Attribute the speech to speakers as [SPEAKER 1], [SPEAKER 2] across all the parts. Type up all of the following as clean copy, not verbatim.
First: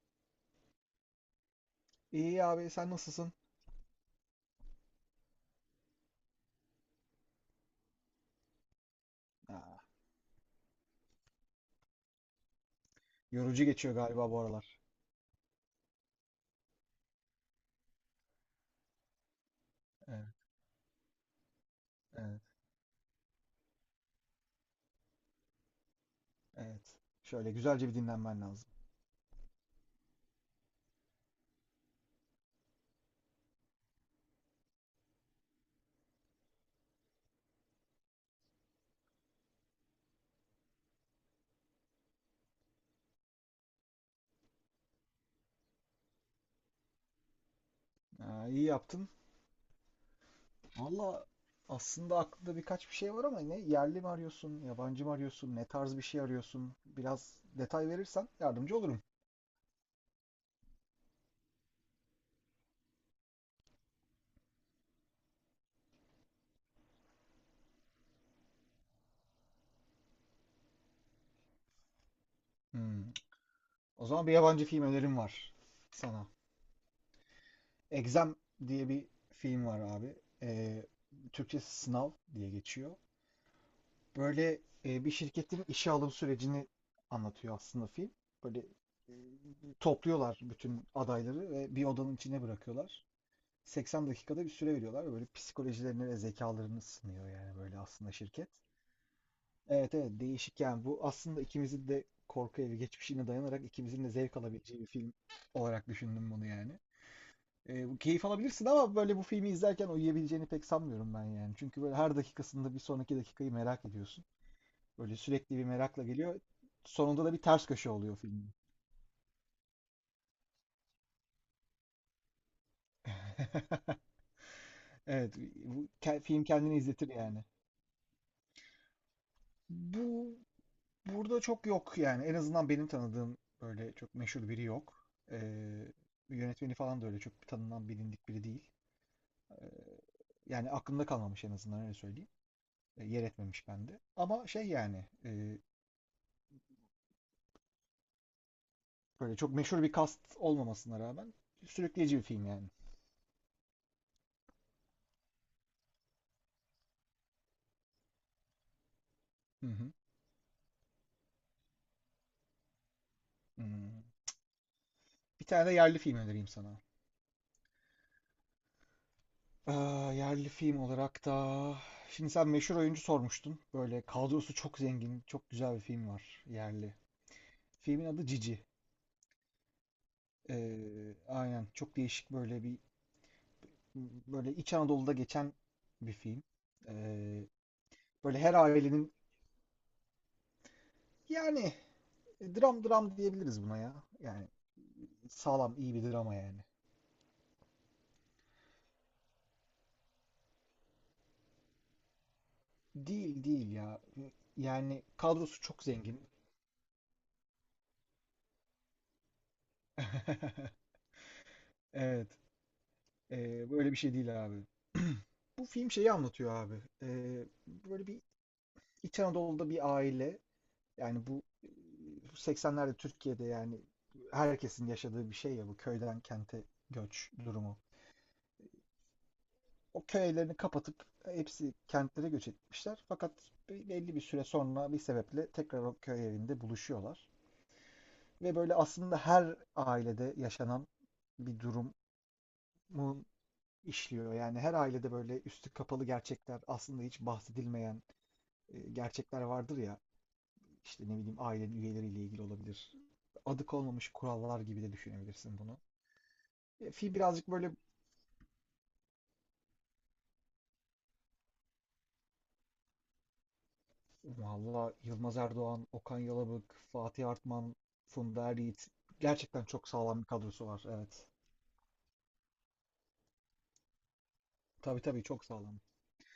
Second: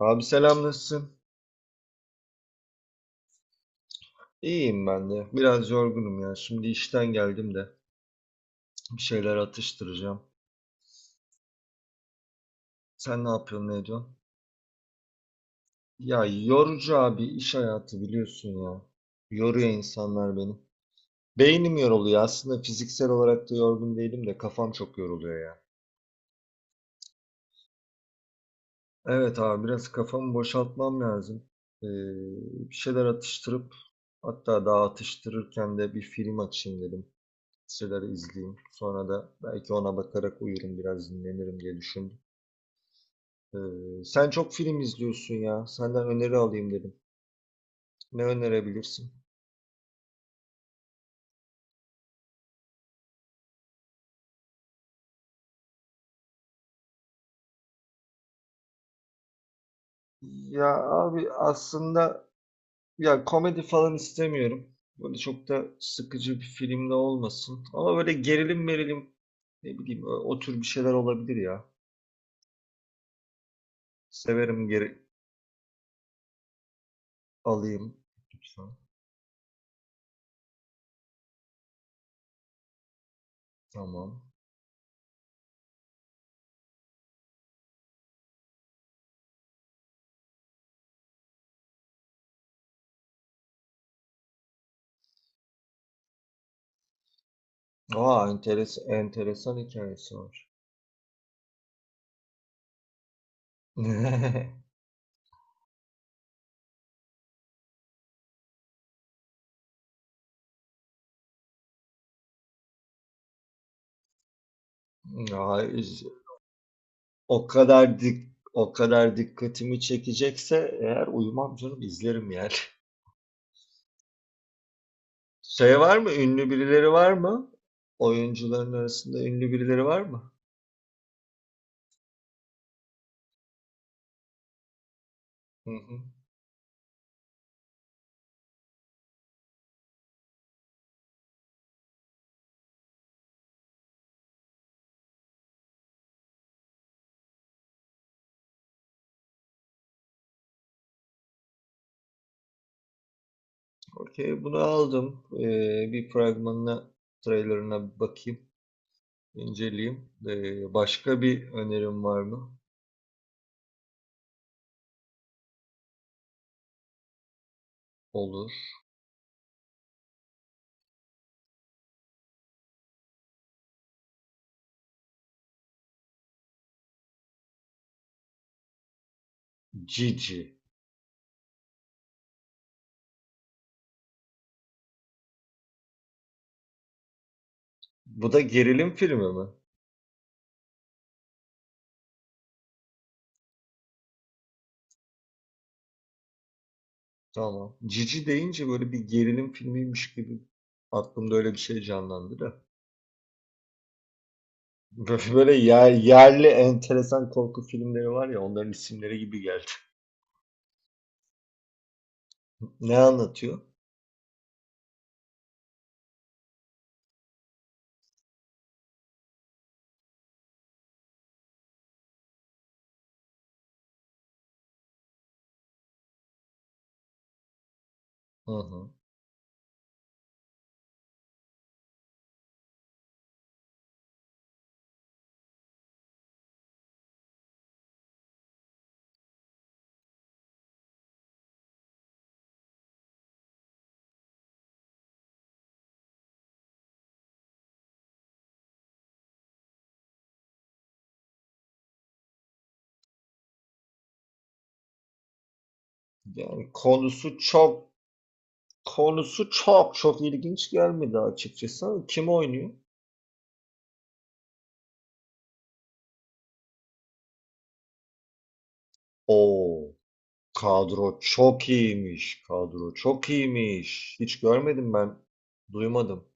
[SPEAKER 1] Abi selam nasılsın?
[SPEAKER 2] İyi abi sen nasılsın?
[SPEAKER 1] İyiyim ben de. Biraz yorgunum ya. Şimdi işten geldim de bir şeyler
[SPEAKER 2] Aa,
[SPEAKER 1] atıştıracağım. Sen ne
[SPEAKER 2] yorucu
[SPEAKER 1] yapıyorsun, ne
[SPEAKER 2] geçiyor
[SPEAKER 1] ediyorsun?
[SPEAKER 2] galiba bu aralar.
[SPEAKER 1] Ya yorucu abi iş hayatı biliyorsun ya. Yoruyor
[SPEAKER 2] Evet,
[SPEAKER 1] insanlar beni. Beynim yoruluyor.
[SPEAKER 2] evet,
[SPEAKER 1] Aslında fiziksel olarak da yorgun değilim de kafam çok yoruluyor ya.
[SPEAKER 2] evet. Şöyle güzelce bir dinlenmen lazım.
[SPEAKER 1] Evet abi biraz kafamı boşaltmam lazım. Ee, Bir şeyler atıştırıp hatta daha atıştırırken de bir film açayım dedim. Listeleri izleyeyim. Sonra da belki ona bakarak uyurum biraz dinlenirim diye düşündüm. Sen çok film izliyorsun ya. Senden öneri alayım dedim. Ne
[SPEAKER 2] Aa, iyi yaptın.
[SPEAKER 1] önerebilirsin?
[SPEAKER 2] Valla aslında aklında birkaç bir şey var ama ne yerli mi arıyorsun, yabancı mı arıyorsun, ne tarz bir şey arıyorsun? Biraz detay verirsen yardımcı olurum.
[SPEAKER 1] Ya abi aslında ya komedi falan istemiyorum. Böyle çok da sıkıcı bir film de olmasın. Ama böyle gerilim merilim ne bileyim o tür bir şeyler olabilir ya.
[SPEAKER 2] Hmm. O zaman bir yabancı
[SPEAKER 1] Severim,
[SPEAKER 2] film
[SPEAKER 1] geri
[SPEAKER 2] önerim var sana.
[SPEAKER 1] alayım.
[SPEAKER 2] Exam
[SPEAKER 1] Lütfen.
[SPEAKER 2] diye bir film var abi. Ee, Türkçesi Sınav diye geçiyor.
[SPEAKER 1] Tamam.
[SPEAKER 2] Böyle bir şirketin işe alım sürecini anlatıyor aslında film. Böyle e, topluyorlar bütün adayları ve bir odanın içine bırakıyorlar. 80 dakikada bir süre veriyorlar. Ve Böyle psikolojilerini ve zekalarını sınıyor yani böyle aslında
[SPEAKER 1] Aa,
[SPEAKER 2] şirket.
[SPEAKER 1] enteresan
[SPEAKER 2] Evet evet
[SPEAKER 1] hikayesi var.
[SPEAKER 2] değişik yani bu aslında ikimizin de korku evi geçmişine dayanarak ikimizin de zevk alabileceği bir film olarak düşündüm bunu yani. Bu keyif alabilirsin ama böyle bu filmi izlerken uyuyabileceğini pek sanmıyorum ben yani. Çünkü böyle her dakikasında bir sonraki dakikayı merak ediyorsun. Böyle
[SPEAKER 1] Ya,
[SPEAKER 2] sürekli bir merakla geliyor. Sonunda da bir
[SPEAKER 1] O
[SPEAKER 2] ters köşe
[SPEAKER 1] kadar
[SPEAKER 2] oluyor
[SPEAKER 1] dik
[SPEAKER 2] filmin.
[SPEAKER 1] o kadar dikkatimi çekecekse eğer uyumam canım izlerim yani.
[SPEAKER 2] Evet,
[SPEAKER 1] Şey
[SPEAKER 2] bu
[SPEAKER 1] var mı?
[SPEAKER 2] film
[SPEAKER 1] Ünlü
[SPEAKER 2] kendini
[SPEAKER 1] birileri
[SPEAKER 2] izletir
[SPEAKER 1] var
[SPEAKER 2] yani.
[SPEAKER 1] mı? Oyuncuların arasında ünlü birileri var mı?
[SPEAKER 2] Bu burada çok yok yani. En azından benim tanıdığım böyle çok meşhur biri yok.
[SPEAKER 1] Hı hı.
[SPEAKER 2] Yönetmeni falan da öyle çok tanınan bilindik biri değil. Ee, Yani aklımda kalmamış en azından öyle söyleyeyim. Yer etmemiş bende. Ama şey yani böyle çok meşhur bir cast olmamasına rağmen sürükleyici bir film yani.
[SPEAKER 1] Okey, bunu aldım. Bir fragmanına, trailerına bakayım,
[SPEAKER 2] Hı hı.
[SPEAKER 1] inceleyeyim. Başka bir önerim var mı?
[SPEAKER 2] Hmm. Bir tane de yerli film önereyim sana.
[SPEAKER 1] Olur.
[SPEAKER 2] Aa, yerli film olarak da şimdi sen meşhur oyuncu sormuştun. Böyle kadrosu çok zengin, çok güzel bir film var yerli. Filmin adı Cici.
[SPEAKER 1] Cici.
[SPEAKER 2] Aynen çok değişik böyle bir böyle İç Anadolu'da geçen bir film. Ee,
[SPEAKER 1] Bu
[SPEAKER 2] Böyle
[SPEAKER 1] da
[SPEAKER 2] her
[SPEAKER 1] gerilim
[SPEAKER 2] ailenin
[SPEAKER 1] filmi mi?
[SPEAKER 2] yani dram dram diyebiliriz buna ya. Yani sağlam iyi bir drama yani.
[SPEAKER 1] Tamam. Cici deyince böyle bir gerilim filmiymiş gibi aklımda öyle bir şey canlandı da.
[SPEAKER 2] Değil değil ya. Yani
[SPEAKER 1] Böyle
[SPEAKER 2] kadrosu çok zengin.
[SPEAKER 1] yerli enteresan korku filmleri var ya, onların isimleri gibi geldi.
[SPEAKER 2] Evet.
[SPEAKER 1] Ne anlatıyor?
[SPEAKER 2] Böyle bir şey değil abi. Bu film şeyi anlatıyor abi. Böyle bir İç Anadolu'da bir aile yani bu 80'lerde Türkiye'de yani herkesin yaşadığı bir şey ya bu köyden kente göç durumu.
[SPEAKER 1] Hı hı.
[SPEAKER 2] O köylerini kapatıp hepsi kentlere göç etmişler. Fakat belli bir süre sonra bir sebeple tekrar o köy evinde buluşuyorlar. Ve böyle aslında her ailede yaşanan bir durumu işliyor. Yani her ailede böyle üstü kapalı gerçekler, aslında hiç bahsedilmeyen gerçekler vardır ya. İşte ne bileyim aile üyeleriyle ilgili olabilir. Adı konmamış kurallar gibi de düşünebilirsin bunu.
[SPEAKER 1] Yani
[SPEAKER 2] E, Fi Birazcık böyle
[SPEAKER 1] konusu çok çok ilginç gelmedi açıkçası. Kim oynuyor?
[SPEAKER 2] valla Yılmaz Erdoğan, Okan Yalabık, Fatih Artman, Funda Er. Gerçekten çok
[SPEAKER 1] Oo,
[SPEAKER 2] sağlam bir kadrosu var.
[SPEAKER 1] kadro
[SPEAKER 2] Evet.
[SPEAKER 1] çok iyiymiş. Kadro çok iyiymiş. Hiç görmedim
[SPEAKER 2] Tabii
[SPEAKER 1] ben.
[SPEAKER 2] tabii çok sağlam.
[SPEAKER 1] Duymadım.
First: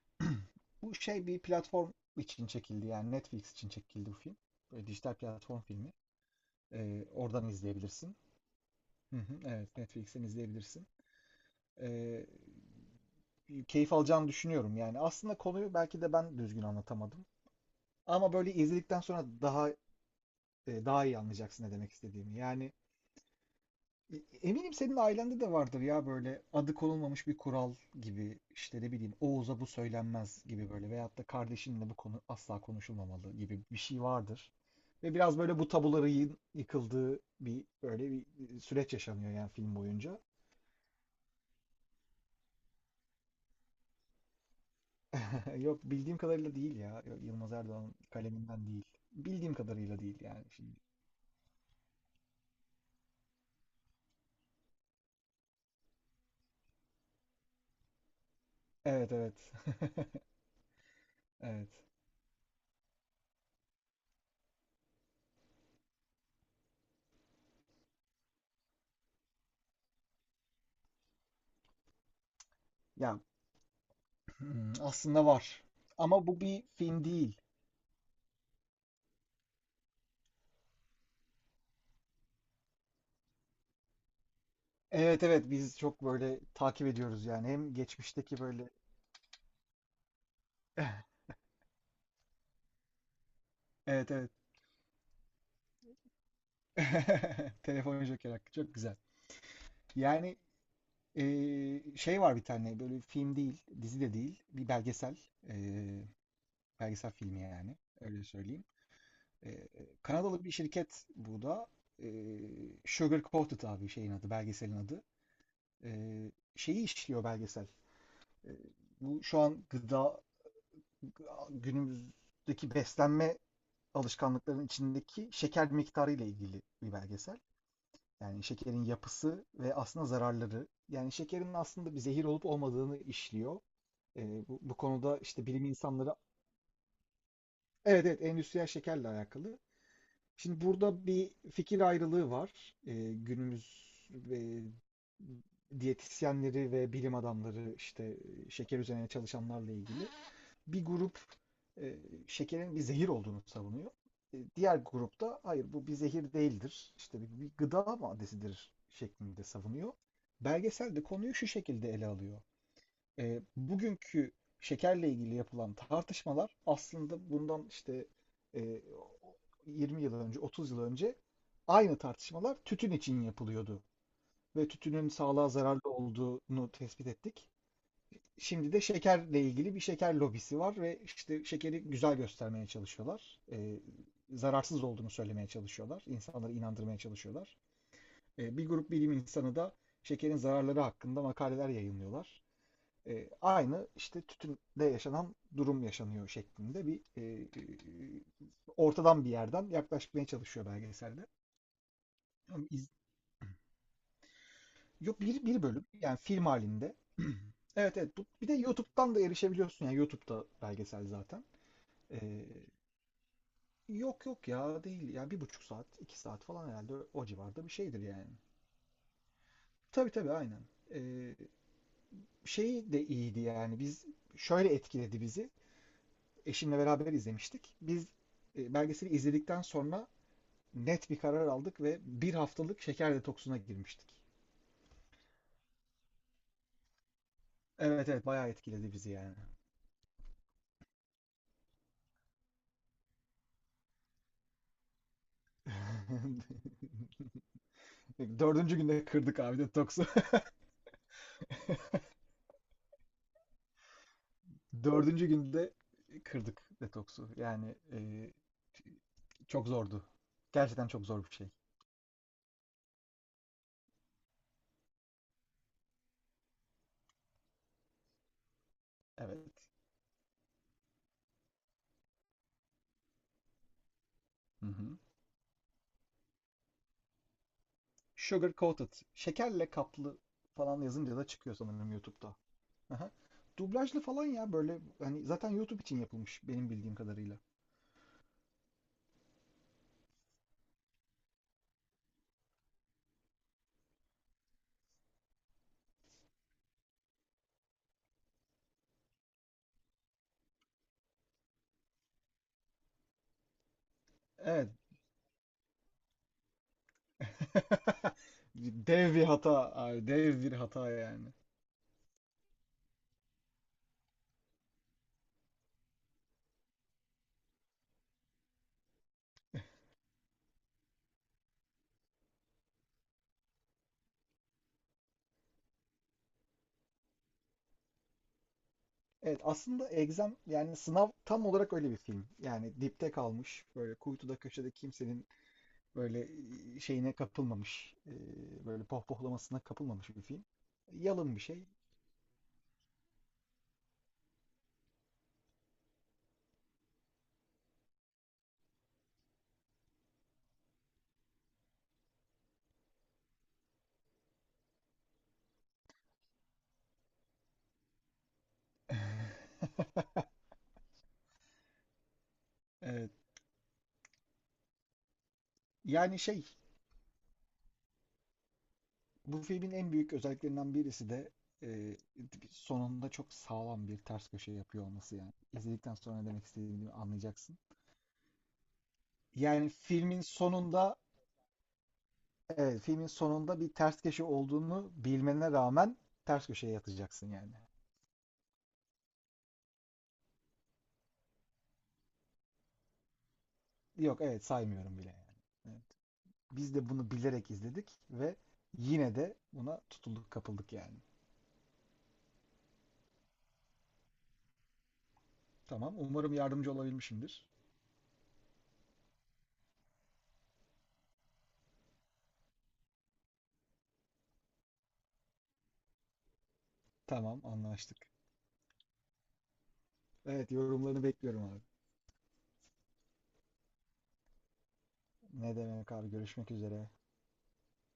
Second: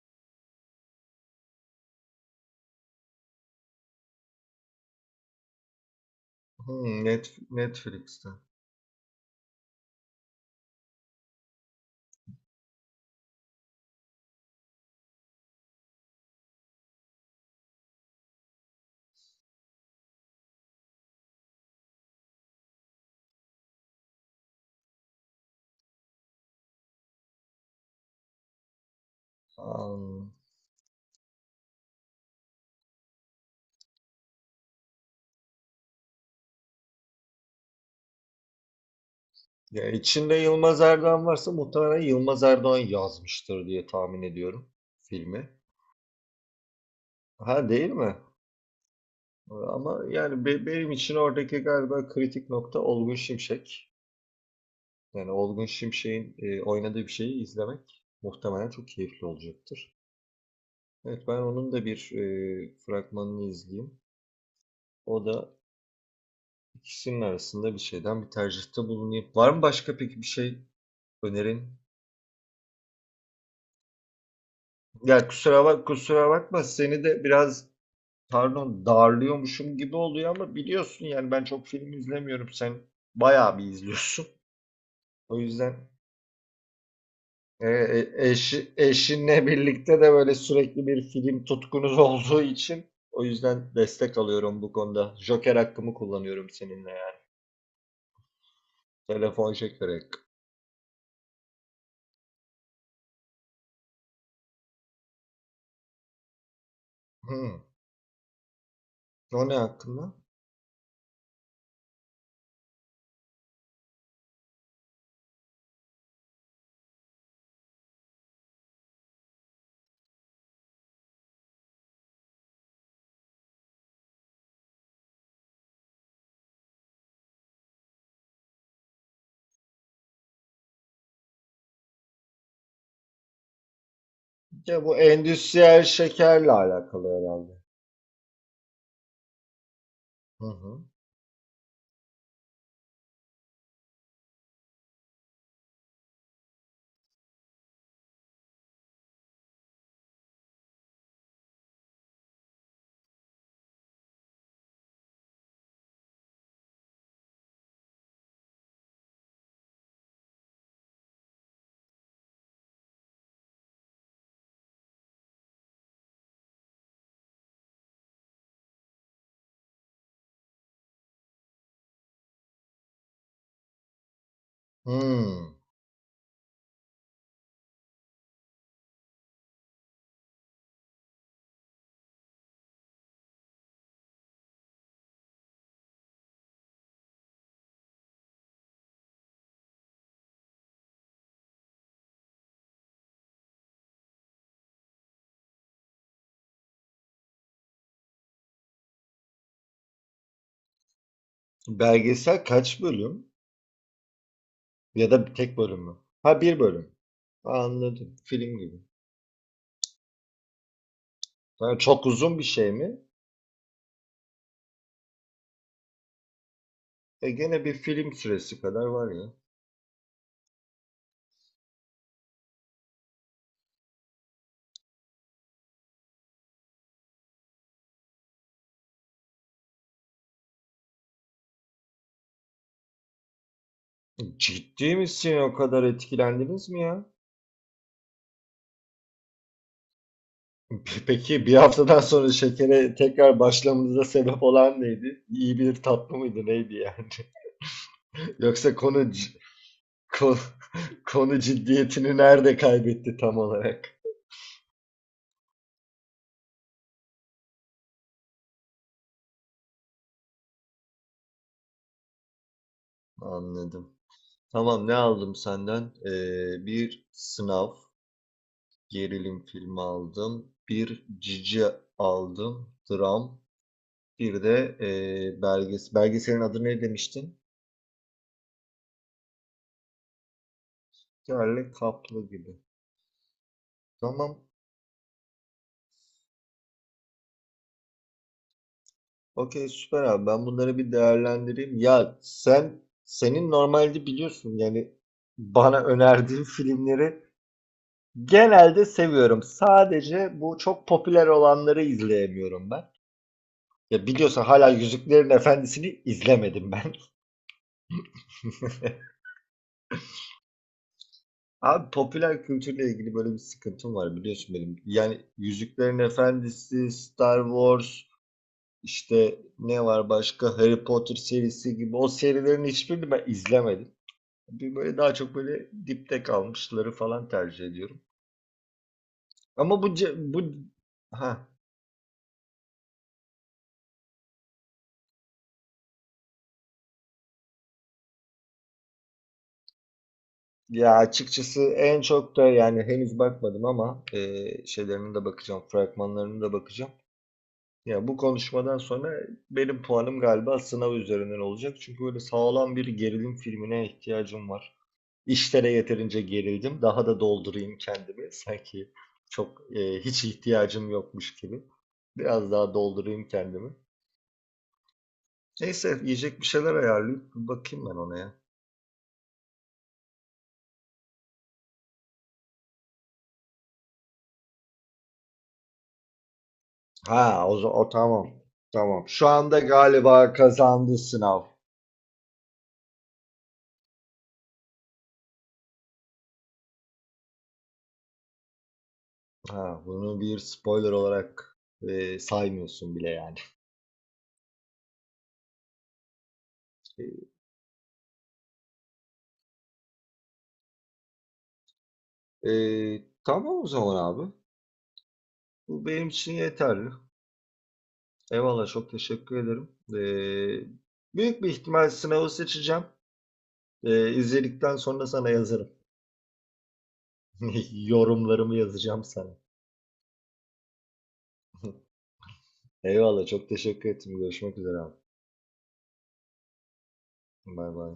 [SPEAKER 2] Bu şey bir platform için çekildi yani Netflix için çekildi bu film. Böyle dijital platform filmi.
[SPEAKER 1] Hmm,
[SPEAKER 2] Oradan izleyebilirsin.
[SPEAKER 1] Netflix'te.
[SPEAKER 2] Hı hı, evet Netflix'ten izleyebilirsin. Ee, Keyif alacağını düşünüyorum yani. Aslında konuyu belki de ben düzgün anlatamadım. Ama böyle izledikten sonra daha iyi anlayacaksın ne demek istediğimi. Yani eminim senin ailende de vardır ya böyle adı konulmamış bir kural gibi işte ne bileyim Oğuz'a bu
[SPEAKER 1] Am,
[SPEAKER 2] söylenmez gibi böyle veyahut da kardeşinle bu konu asla konuşulmamalı gibi bir şey vardır. Ve biraz böyle bu tabuların yıkıldığı bir böyle bir süreç yaşanıyor yani film
[SPEAKER 1] ya
[SPEAKER 2] boyunca.
[SPEAKER 1] içinde Yılmaz Erdoğan varsa muhtemelen Yılmaz Erdoğan yazmıştır diye tahmin ediyorum filmi.
[SPEAKER 2] Yok bildiğim kadarıyla değil ya. Yok, Yılmaz
[SPEAKER 1] Ha değil
[SPEAKER 2] Erdoğan
[SPEAKER 1] mi?
[SPEAKER 2] kaleminden değil. Bildiğim kadarıyla
[SPEAKER 1] Ama
[SPEAKER 2] değil
[SPEAKER 1] yani
[SPEAKER 2] yani şimdi.
[SPEAKER 1] benim için oradaki galiba kritik nokta Olgun Şimşek. Yani Olgun Şimşek'in oynadığı bir şeyi izlemek muhtemelen çok
[SPEAKER 2] Evet
[SPEAKER 1] keyifli
[SPEAKER 2] evet.
[SPEAKER 1] olacaktır. Evet ben
[SPEAKER 2] Evet.
[SPEAKER 1] onun da bir fragmanını izleyeyim. O da ikisinin arasında bir şeyden bir tercihte bulunayım. Var mı başka peki bir şey önerin?
[SPEAKER 2] Ya
[SPEAKER 1] Ya
[SPEAKER 2] aslında
[SPEAKER 1] kusura
[SPEAKER 2] var.
[SPEAKER 1] kusura
[SPEAKER 2] Ama bu
[SPEAKER 1] bakma
[SPEAKER 2] bir
[SPEAKER 1] seni
[SPEAKER 2] film
[SPEAKER 1] de
[SPEAKER 2] değil.
[SPEAKER 1] biraz pardon darlıyormuşum gibi oluyor ama biliyorsun yani ben çok film izlemiyorum. Sen bayağı bir izliyorsun.
[SPEAKER 2] Evet
[SPEAKER 1] O
[SPEAKER 2] evet
[SPEAKER 1] yüzden.
[SPEAKER 2] biz çok böyle takip ediyoruz yani. Hem geçmişteki böyle.
[SPEAKER 1] Eşinle birlikte de böyle sürekli bir film tutkunuz olduğu için o yüzden
[SPEAKER 2] Evet
[SPEAKER 1] destek
[SPEAKER 2] evet.
[SPEAKER 1] alıyorum bu konuda. Joker hakkımı kullanıyorum seninle ya.
[SPEAKER 2] Telefon Joker hakkı çok güzel.
[SPEAKER 1] Telefon şekeri hakkı.
[SPEAKER 2] Yani şey var bir tane böyle film değil, dizi de değil, bir belgesel, eee, belgesel filmi
[SPEAKER 1] Hı.
[SPEAKER 2] yani öyle söyleyeyim.
[SPEAKER 1] O ne
[SPEAKER 2] Ee,
[SPEAKER 1] hakkında?
[SPEAKER 2] Kanadalı bir şirket bu da. Ee, Sugar Coated abi şeyin adı, belgeselin adı. Şeyi işliyor belgesel. Ee, Bu şu an gıda günümüzdeki beslenme alışkanlıklarının içindeki şeker miktarı ile ilgili bir belgesel. Yani şekerin yapısı ve aslında zararları. Yani şekerin aslında bir zehir olup olmadığını işliyor. Bu
[SPEAKER 1] Ya bu
[SPEAKER 2] konuda işte bilim
[SPEAKER 1] endüstriyel
[SPEAKER 2] insanları.
[SPEAKER 1] şekerle alakalı herhalde.
[SPEAKER 2] Evet evet endüstriyel şekerle alakalı.
[SPEAKER 1] Hı
[SPEAKER 2] Şimdi
[SPEAKER 1] hı.
[SPEAKER 2] burada bir fikir ayrılığı var. Günümüz e, diyetisyenleri ve bilim adamları işte şeker üzerine çalışanlarla ilgili. Bir grup e, şekerin bir zehir olduğunu savunuyor. Diğer grupta hayır bu bir zehir değildir. İşte bir gıda maddesidir şeklinde savunuyor. Belgesel de konuyu şu şekilde ele alıyor. Bugünkü şekerle ilgili yapılan tartışmalar aslında bundan işte e, 20 yıl önce, 30 yıl önce aynı tartışmalar tütün için yapılıyordu ve tütünün
[SPEAKER 1] Hı.
[SPEAKER 2] sağlığa zararlı olduğunu tespit ettik. Şimdi de şekerle ilgili bir şeker lobisi var ve işte şekeri güzel göstermeye çalışıyorlar. Zararsız olduğunu söylemeye çalışıyorlar. İnsanları inandırmaya çalışıyorlar. Bir grup bilim insanı da şekerin zararları hakkında makaleler yayınlıyorlar. Aynı işte tütünde yaşanan durum yaşanıyor şeklinde bir e, ortadan bir yerden yaklaşmaya çalışıyor belgeselde.
[SPEAKER 1] Belgesel
[SPEAKER 2] Ama
[SPEAKER 1] kaç
[SPEAKER 2] iz-
[SPEAKER 1] bölüm? Ya
[SPEAKER 2] Yok
[SPEAKER 1] da
[SPEAKER 2] bir,
[SPEAKER 1] tek
[SPEAKER 2] bir
[SPEAKER 1] bölüm
[SPEAKER 2] bölüm
[SPEAKER 1] mü?
[SPEAKER 2] yani
[SPEAKER 1] Ha
[SPEAKER 2] film
[SPEAKER 1] bir bölüm.
[SPEAKER 2] halinde. Evet
[SPEAKER 1] Anladım.
[SPEAKER 2] evet bu, bir de
[SPEAKER 1] Film gibi.
[SPEAKER 2] YouTube'dan da erişebiliyorsun yani YouTube'da belgesel zaten.
[SPEAKER 1] Ha, çok uzun bir
[SPEAKER 2] E,
[SPEAKER 1] şey mi?
[SPEAKER 2] Yok yok ya değil ya 1,5 saat 2 saat falan herhalde o
[SPEAKER 1] E gene
[SPEAKER 2] civarda bir
[SPEAKER 1] bir
[SPEAKER 2] şeydir
[SPEAKER 1] film
[SPEAKER 2] yani.
[SPEAKER 1] süresi kadar var ya.
[SPEAKER 2] Tabii tabii aynen. E, Şey de iyiydi yani biz şöyle etkiledi bizi. Eşimle beraber izlemiştik. Biz belgeseli izledikten sonra net bir karar aldık ve bir haftalık şeker detoksuna girmiştik.
[SPEAKER 1] Ciddi misin? O kadar etkilendiniz mi ya?
[SPEAKER 2] Evet evet bayağı etkiledi bizi yani.
[SPEAKER 1] Peki bir haftadan sonra şekere tekrar başlamanıza sebep olan neydi? İyi bir tatlı mıydı neydi yani? Yoksa
[SPEAKER 2] Dördüncü günde kırdık abi detoksu.
[SPEAKER 1] ko- konu ciddiyetini nerede kaybetti tam olarak?
[SPEAKER 2] Dördüncü günde kırdık detoksu. Yani çok zordu. Gerçekten çok zor bir şey.
[SPEAKER 1] Anladım. Tamam ne aldım senden? Bir sınav gerilim
[SPEAKER 2] Evet.
[SPEAKER 1] filmi aldım. Bir cici aldım. Dram. Bir
[SPEAKER 2] Hı
[SPEAKER 1] de
[SPEAKER 2] hı.
[SPEAKER 1] belgeselin adı ne demiştin?
[SPEAKER 2] Sugar coated. Şekerle kaplı falan yazınca da çıkıyor
[SPEAKER 1] Yerli
[SPEAKER 2] sanırım
[SPEAKER 1] kaplı
[SPEAKER 2] YouTube'da.
[SPEAKER 1] gibi.
[SPEAKER 2] Aha. Dublajlı falan
[SPEAKER 1] Tamam.
[SPEAKER 2] ya böyle hani zaten YouTube için yapılmış benim bildiğim kadarıyla.
[SPEAKER 1] Okey süper abi ben bunları bir değerlendireyim. Ya senin normalde biliyorsun yani bana önerdiğin filmleri genelde seviyorum. Sadece bu çok popüler olanları izleyemiyorum ben. Ya biliyorsun hala
[SPEAKER 2] Evet.
[SPEAKER 1] Yüzüklerin Efendisi'ni izlemedim ben.
[SPEAKER 2] Dev bir hata abi, dev bir hata yani.
[SPEAKER 1] Abi popüler kültürle ilgili böyle bir sıkıntım var biliyorsun benim. Yani Yüzüklerin Efendisi, Star Wars, işte ne var başka Harry Potter serisi gibi o serilerin hiçbirini ben izlemedim. Bir böyle daha çok böyle dipte kalmışları falan tercih ediyorum.
[SPEAKER 2] Evet
[SPEAKER 1] Ama
[SPEAKER 2] aslında
[SPEAKER 1] bu ce-
[SPEAKER 2] Exam
[SPEAKER 1] bu
[SPEAKER 2] yani sınav tam
[SPEAKER 1] ha
[SPEAKER 2] olarak öyle bir film. Yani dipte kalmış böyle kuytuda köşede kimsenin böyle şeyine kapılmamış böyle pohpohlamasına kapılmamış bir film.
[SPEAKER 1] ya
[SPEAKER 2] Yalın bir
[SPEAKER 1] açıkçası
[SPEAKER 2] şey.
[SPEAKER 1] en çok da yani henüz bakmadım ama şeylerine de bakacağım, fragmanlarına da bakacağım. Ya bu konuşmadan sonra benim puanım galiba sınav üzerinden olacak. Çünkü böyle sağlam bir gerilim filmine ihtiyacım var. İşlere yeterince gerildim. Daha da doldurayım kendimi. Sanki çok hiç ihtiyacım yokmuş gibi. Biraz daha
[SPEAKER 2] Evet.
[SPEAKER 1] doldurayım kendimi. Neyse
[SPEAKER 2] Yani
[SPEAKER 1] yiyecek
[SPEAKER 2] şey.
[SPEAKER 1] bir şeyler ayarlayıp bakayım ben ona ya.
[SPEAKER 2] Bu filmin en büyük özelliklerinden birisi de e, sonunda çok sağlam bir ters köşe yapıyor olması yani. İzledikten sonra ne demek istediğimi anlayacaksın.
[SPEAKER 1] O tamam. Tamam. Şu anda
[SPEAKER 2] Yani filmin
[SPEAKER 1] galiba
[SPEAKER 2] sonunda
[SPEAKER 1] kazandı sınav.
[SPEAKER 2] evet, filmin sonunda bir ters köşe olduğunu bilmene rağmen ters köşeye yatacaksın yani.
[SPEAKER 1] Ha, bunu bir spoiler olarak saymıyorsun bile yani.
[SPEAKER 2] Yok evet saymıyorum bile yani. Evet. Biz de bunu bilerek izledik ve yine de buna tutulduk kapıldık yani.
[SPEAKER 1] Tamam o zaman abi. Bu
[SPEAKER 2] Tamam
[SPEAKER 1] benim için
[SPEAKER 2] umarım yardımcı
[SPEAKER 1] yeterli.
[SPEAKER 2] olabilmişimdir.
[SPEAKER 1] Eyvallah çok teşekkür ederim. Büyük bir ihtimal sınavı seçeceğim. İzledikten sonra sana yazarım.
[SPEAKER 2] Tamam anlaştık.
[SPEAKER 1] Yorumlarımı yazacağım sana.
[SPEAKER 2] Evet yorumlarını bekliyorum abi.
[SPEAKER 1] Eyvallah çok teşekkür ettim. Görüşmek üzere abi.
[SPEAKER 2] Ne demek abi görüşmek üzere.
[SPEAKER 1] Bay bay.